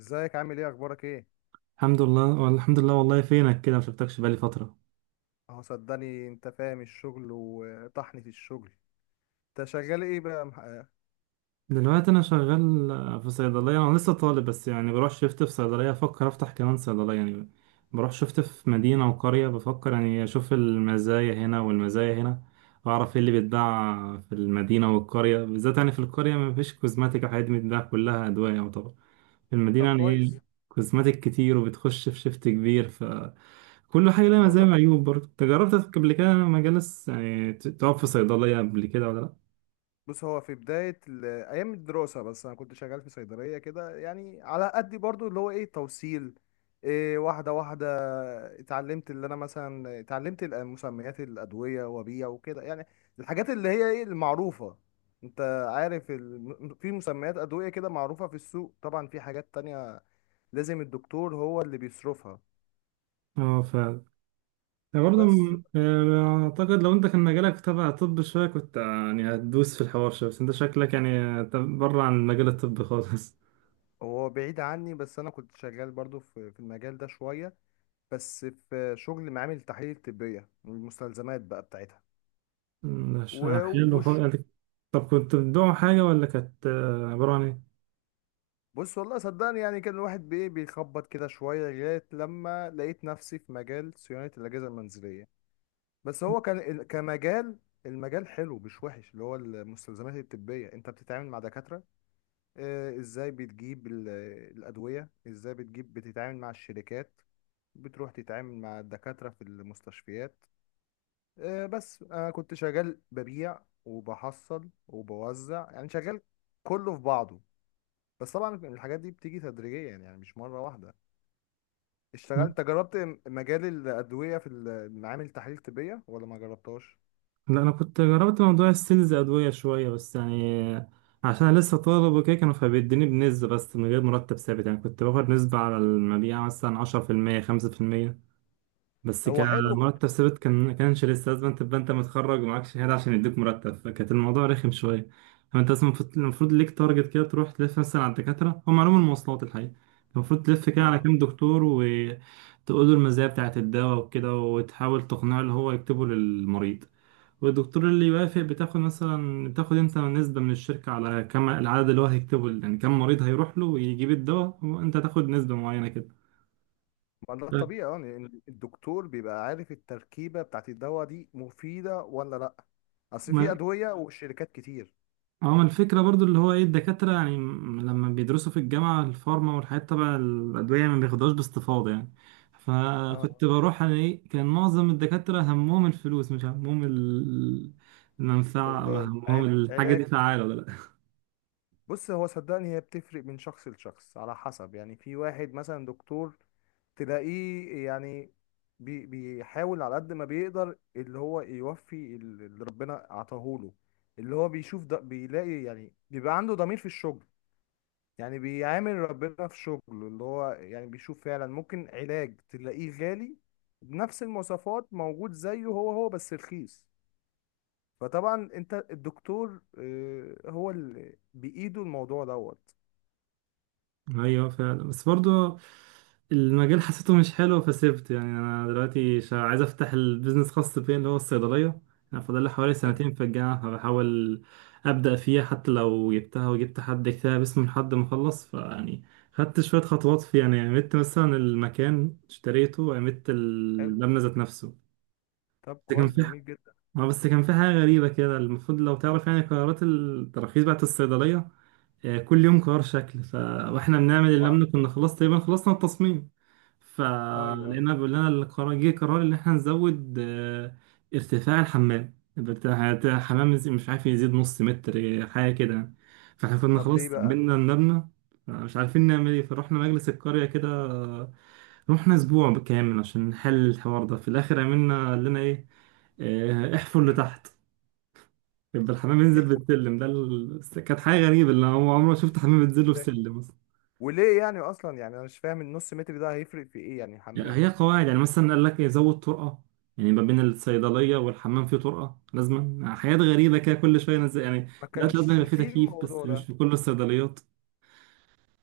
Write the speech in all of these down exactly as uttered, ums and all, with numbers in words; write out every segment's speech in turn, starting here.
ازيك؟ عامل ايه؟ اخبارك ايه؟ الحمد لله والله- الحمد لله والله. فينك كده؟ ما شفتكش بقالي فترة. اهو صدقني انت فاهم الشغل وطحني في الشغل. انت شغال ايه بقى مح- دلوقتي انا شغال آه، في صيدلية، انا لسه طالب بس يعني بروح شفت في صيدلية، افكر افتح كمان صيدلية يعني. بروح شفت في مدينة وقرية، بفكر يعني اشوف المزايا هنا والمزايا هنا، واعرف ايه اللي بيتباع في المدينة والقرية. بالذات يعني في القرية ما فيش كوزماتيك او حاجات، بتتباع كلها ادوية يعتبر. في المدينة طب يعني ايه، كويس. كوزماتيك كتير وبتخش في شفت كبير. كل حاجة لها مزايا الموضوع، وعيوب. برضه انت جربت قبل كده مجالس، يعني ت- تقف في صيدلية قبل كده ولا لأ؟ بص، هو في بداية ال- ايام الدراسة بس انا كنت شغال في صيدلية كده، يعني على قد برضو اللي هو ايه، توصيل. إيه؟ واحدة واحدة اتعلمت، اللي انا مثلا اتعلمت ال- مسميات الادوية وبيع وكده يعني. الحاجات اللي هي ايه المعروفة، انت عارف ال... في مسميات ادوية كده معروفة في السوق. طبعا في حاجات تانية لازم الدكتور هو اللي بيصرفها. اه، فعلا. يعني برضه بس م- آه، أعتقد لو أنت كان مجالك تبع طب شوية، كنت آه، يعني هتدوس في الحوار شوية. بس أنت شكلك يعني آه، ت- بره عن مجال الطب خالص. هو بعيد عني. بس انا كنت شغال برضو في في المجال ده شوية. بس في شغل معامل التحاليل الطبية، المستلزمات بقى بتاعتها. مش و- حلو خالص وش؟ يعني. طب كنت بتدعوا حاجة، ولا كانت آه، عبارة عن بص والله صدقني، يعني كان الواحد بإيه، بيخبط كده شوية، لغاية لما لقيت نفسي في مجال صيانة الأجهزة المنزلية. بس هو كان ال- كمجال، المجال حلو مش وحش، اللي هو المستلزمات الطبية. انت بتتعامل مع دكاترة، آه، ازاي بتجيب ال- الأدوية، ازاي بتجيب، بتتعامل مع الشركات، بتروح تتعامل مع الدكاترة في المستشفيات. آه، بس أنا كنت شغال ببيع وبحصل وبوزع يعني، شغال كله في بعضه. بس طبعا الحاجات دي بتيجي تدريجيا يعني مش مرة واحدة. اشتغلت، إيه؟ انت جربت م- مجال الأدوية في ال- معامل تحاليل طبية ولا ما جربتهاش؟ لا، انا كنت جربت موضوع السيلز ادويه شويه بس يعني، عشان أنا لسه طالب وكده، كانوا فبيديني بنسبه بس من غير مرتب ثابت. يعني كنت باخد نسبه على المبيع، مثلا عشرة في المية خمسة في المية. بس هو حلو. كمرتب ثابت كان كانش لسه، لازم تبقى انت متخرج ومعاك شهاده عشان يديك مرتب، فكانت الموضوع رخم شويه. فانت اصلا المفروض المفروض ليك تارجت كده، تروح تلف مثلا على الدكاتره، هم علوم المواصلات الحقيقه. المفروض تلف كده على اه، كام دكتور وتقول له المزايا بتاعت الدواء وكده، وتحاول تقنعه اللي هو يكتبه للمريض. والدكتور اللي يوافق بتاخد مثلا، بتاخد انت نسبة من الشركة على كم العدد اللي هو هيكتبه، يعني كم مريض هيروح له ويجيب الدواء وانت تاخد نسبة معينة كده. ما ده ف- الطبيعي، اه، لأن الدكتور بيبقى عارف التركيبة بتاعت الدواء دي مفيدة ولا لأ. أصل في ما أدوية وشركات كتير. اه، ما الفكرة برضو اللي هو ايه الدكاترة، يعني م- لما بيدرسوا في الجامعة الفارما والحاجات تبع الأدوية، ما بياخدوهاش باستفاضة يعني. اه، فكنت بروح انا ايه، كان معظم الدكاترة همهم الفلوس مش همهم ال- المنفعة، او همهم الحاجة العلاج. دي فعالة ولا. بص هو صدقني، هي بتفرق من شخص لشخص على حسب. يعني في واحد مثلا دكتور تلاقيه يعني بي بيحاول على قد ما بيقدر اللي هو يوفي ال- اللي ربنا عطاهوله. اللي هو بيشوف ده بيلاقي، يعني بيبقى عنده ضمير في الشغل، يعني بيعامل ربنا في شغله. اللي هو يعني بيشوف فعلا ممكن علاج تلاقيه غالي بنفس المواصفات موجود زيه، هو هو بس رخيص. فطبعا انت الدكتور، آه، هو اللي بإيده الموضوع دوت. ايوه فعلا. بس برضو المجال حسيته مش حلو فسيبت، يعني انا دلوقتي شا- عايز افتح البيزنس خاص بيا اللي هو الصيدليه. انا فاضل لي حوالي سنتين في الجامعه، فبحاول ابدا فيها حتى لو جبتها وجبت حد يكتبها باسمي لحد ما اخلص فيعني. خدت شويه خطوات في يعني، عملت مثلا المكان اشتريته وعملت حلو. المبنى ذات نفسه. طب بس كان كويس، في ح- جميل جدا. اه بس كان في حاجه غريبه كده. المفروض لو تعرف يعني قرارات التراخيص بتاعت الصيدليه، آه، كل يوم قرار شكل ف... واحنا بنعمل اللي ما لم كنا خلاص تقريبا خلصنا التصميم. ايوه ايوه. فلقينا بيقول لنا القرار، جه قرار ان احنا نزود آه، ارتفاع الحمام بتاع بتاع الحمام يزيد- مش عارف يزيد نص متر، آه، حاجه كده يعني. فاحنا كنا طب ليه خلاص بقى؟ عملنا المبنى، مش عارفين نعمل ايه. فروحنا مجلس القريه كده، آه، رحنا اسبوع كامل عشان نحل الحوار ده. في الاخر عملنا قال لنا ايه؟ آه، احفر مم. لتحت، يبقى الحمام ينزل يحفر بالسلم ده ال... كانت حاجة غريبة، اللي هو عمره ما ازاي؟ شفت حمام بينزل له إزاي؟ بالسلم مثلا. وليه يعني اصلا؟ يعني انا مش فاهم النص متر ده هيفرق في ايه يعني يعني الحمام؟ هي قواعد، يعني مثلا قال لك يزود طرقة، يعني ما بين الصيدلية والحمام في طرقة، لازما حاجات غريبة كده كل شوية نزل يعني. ما دلوقتي كانش لازم يبقى في فيه تكييف، بس الموضوع مش ده. في كل الصيدليات.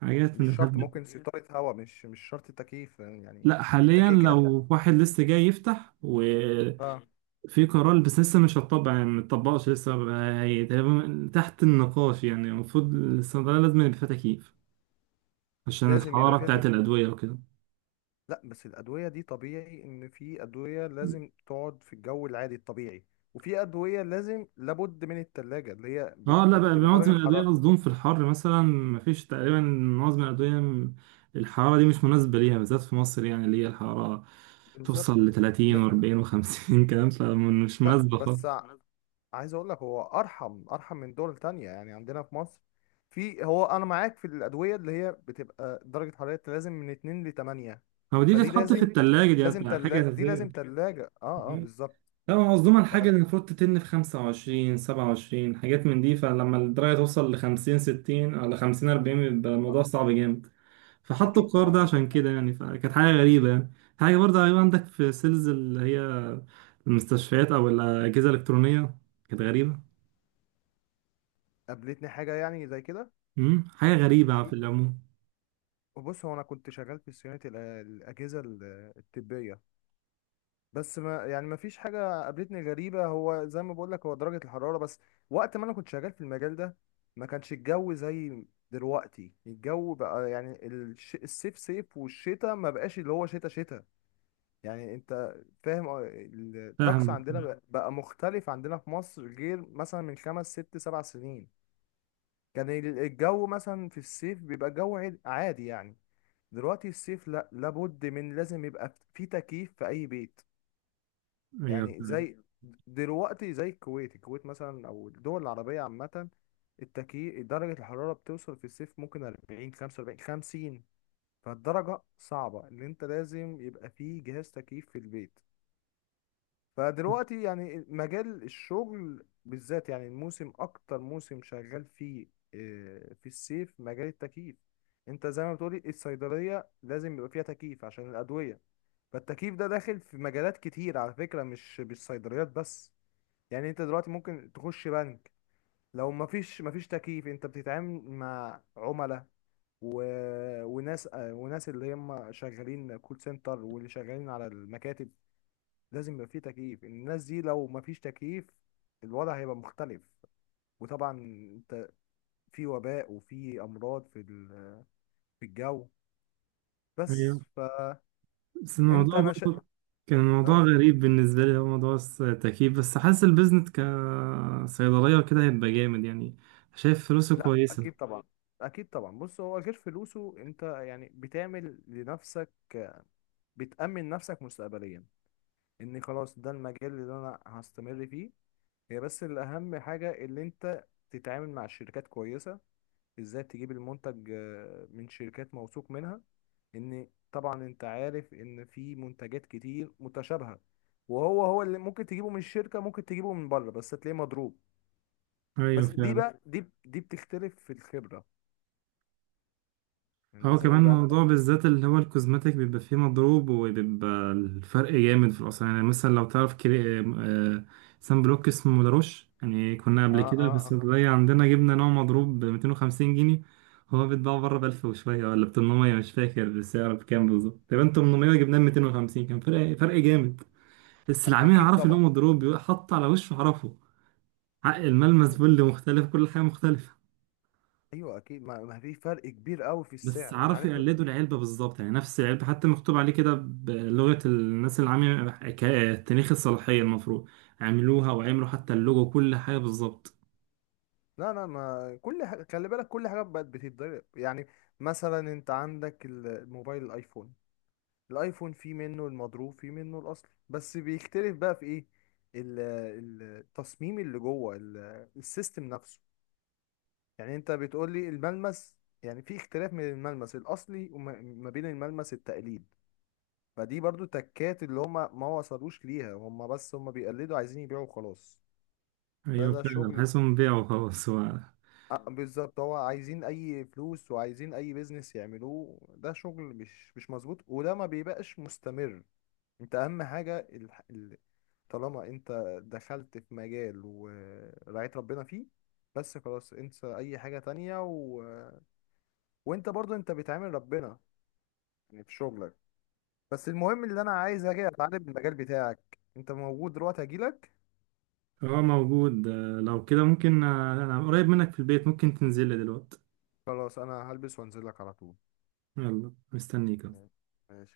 حاجات من مش شرط، الهبل ده. ممكن سيطرة هواء، مش مش شرط تكييف يعني. لا، انت حاليا كده كده. لو واحد لسه جاي يفتح وفي اه. قرار، بس لسه مش هتطبق يعني متطبقش لسه بقى- هي تقريبا تحت النقاش. يعني المفروض الصيدلية لازم يبقى فيها تكييف عشان لازم يبقى الحرارة فيها بتاعت تكييف. الأدوية وكده. لا، بس الادوية دي طبيعي ان في ادوية لازم تقعد في الجو العادي الطبيعي، وفي ادوية لازم، لابد من التلاجة، اللي هي اه، بت... لا بقى بتبقى معظم درجة الأدوية حرارة. مصدوم في الحر، مثلا مفيش تقريبا معظم الأدوية م- الحرارة دي مش مناسبة ليها، بالذات في مصر يعني اللي هي الحرارة بالظبط. توصل لتلاتين لا وأربعين وخمسين كلام، فمش لا. مناسبة بس خالص. عايز اقول لك، هو ارحم ارحم من دول تانية. يعني عندنا في مصر في، هو انا معاك في الادويه اللي هي بتبقى درجه حرارتها لازم من اتنين ل تمنية. هو دي فدي بتتحط في لازم، التلاجة، لازم دي حاجة تلا دي أساسية. لازم تلاجة، اه اه، بالظبط. لا، هو مصدومة ف- الحاجة اللي المفروض تتن في خمسة وعشرين سبعة وعشرين، حاجات من دي. فلما الدرجة توصل لخمسين ستين أو لخمسين أربعين، بيبقى الموضوع صعب جامد، فحطوا اكيد القرار طبعا ده الموضوع عشان كده يعني، فكانت حاجة غريبة يعني. حاجة برضه، أيوة عندك في سيلز اللي هي المستشفيات او الاجهزه الالكترونيه، كانت غريبه. قابلتني حاجه يعني زي كده. امم حاجه هي، غريبه في العموم. بص، هو انا كنت شغال في صيانه الأ- الاجهزه ال- الطبيه. بس ما يعني ما فيش حاجة قابلتني غريبة. هو زي ما بقول لك، هو درجة الحرارة بس. وقت ما انا كنت شغال في المجال ده ما كانش الجو زي دلوقتي. الجو بقى يعني الش... الصيف صيف والشتاء ما بقاش اللي هو شتاء شتاء. يعني انت فاهم، اه. الطقس فاهمك. عندنا بقى، مم. بقى مختلف عندنا في مصر غير مثلا من خمس ست سبع سنين. كان ال- الجو مثلا في الصيف بيبقى جو عاد- عادي يعني. دلوقتي الصيف لا، لابد من لازم يبقى في تكييف في اي بيت. ايوه يعني فعلا. زي دلوقتي زي الكويت، الكويت مثلا او الدول العربية عامة، التكييف، درجة الحرارة بتوصل في الصيف ممكن اربعين خمسة واربعين خمسين. فالدرجة صعبة، اللي انت لازم يبقى فيه جهاز تكييف في البيت. فدلوقتي يعني مجال الشغل بالذات، يعني الموسم اكتر موسم شغال فيه آه، في الصيف مجال التكييف. انت زي ما بتقولي الصيدلية لازم يبقى فيها تكييف عشان الأدوية. فالتكييف ده داخل في مجالات كتير على فكرة، مش مش صيدليات بس. يعني انت دلوقتي ممكن تخش بنك، لو مفيش مفيش تكييف، انت بتتعامل مع عملاء و... وناس، آه، وناس اللي هم شغالين كول سنتر واللي شغالين على المكاتب، لازم يبقى فيه تكييف. الناس دي لو مفيش تكييف الوضع هيبقى مختلف. وطبعا انت في وباء وفي امراض في ال... في الجو. ايوه، بس فانت، بس الموضوع انا ش... برضه كان الموضوع اه. غريب بالنسبه لي، هو موضوع الس- التكييف. بس حاسس البيزنس كصيدليه وكده هيبقى جامد يعني، شايف فلوسه شايف، لا كويسه. اكيد طبعا كويسة، اكيد طبعا. بص هو غير فلوسه، انت يعني بتعمل لنفسك، بتأمن نفسك مستقبليا، اني خلاص ده المجال اللي انا هستمر فيه. هي بس الاهم حاجة اللي انت تتعامل مع شركات كويسة، ازاي تجيب المنتج، آه، من شركات موثوق منها. ان طبعا انت عارف ان في منتجات كتير متشابهة، وهو هو اللي ممكن تجيبه من الشركة ممكن تجيبه من بره بس تلاقيه مضروب. ايوه بس دي فعلا. بقى، دي دي بتختلف في الخبرة. يعني هو لازم كمان يبقى انت، موضوع بالذات اللي هو الكوزماتيك بيبقى فيه مضروب، وبيبقى الفرق جامد في الأسعار. يعني مثلا لو تعرف كري... آه، سان بلوك اسمه لاروش، يعني كنا اه قبل كده في اه، آه. الصيدلية عندنا، جبنا نوع مضروب ب مئتين وخمسين جنيه. هو بيتباع بره ب ألف وشوية، ولا ب ثمانمائة مش فاكر السعر بكام بالظبط، تقريبا ثمانمائة جبناه ب مئتين وخمسين، كان فرق فرق جامد. بس العميل اكيد عرف إن هو طبعا. مضروب، بيبقى حط على وشه عرفه. عق الملمس ايوه. بل مختلف، كل حاجة مختلفة. أيوة اكيد. ما ما في فرق كبير قوي في بس السعر، عرفوا عارف. يقلدوا العلبة بالظبط، يعني نفس العلبة، حتى مكتوب عليه كده بلغة الناس اللي عاملة ك- تاريخ الصلاحية المفروض، عملوها وعملوا حتى اللوجو كل حاجة بالظبط. لا لا، ما كل حاجة، خلي بالك، كل حاجة بقت بتتضرب يعني. مثلا انت عندك ال- الموبايل، الايفون. الايفون في منه المضروب في منه الاصلي، بس بيختلف بقى في ايه، ال- ال- التصميم اللي جوه ال- السيستم نفسه. يعني انت بتقول لي الملمس، يعني في اختلاف من الملمس الاصلي وما ما بين الملمس التقليد. فدي برضو تكات اللي هما ما وصلوش ليها هما، بس هما بيقلدوا عايزين يبيعوا وخلاص. ده أيوة ده فعلا، شغل، حاسسهم بيعوا خلاص هو. آه، بالظبط. هو عايزين اي فلوس وعايزين اي بيزنس يعملوه. ده شغل مش مش مظبوط وده ما بيبقاش مستمر. انت اهم حاجة ال... ال... طالما انت دخلت في مجال ورعيت ربنا فيه، بس خلاص، انسى اي حاجة تانية، و... وانت برضو انت بتعامل ربنا يعني في شغلك. بس المهم، اللي انا عايز اجي اتعلم المجال بتاعك، انت موجود دلوقتي؟ هجيلك. هو موجود، آه، لو كده ممكن. آه، أنا قريب منك في البيت، ممكن تنزل لي دلوقتي؟ خلاص انا هلبس وانزلك على طول. يلا، مستنيك. ماشي.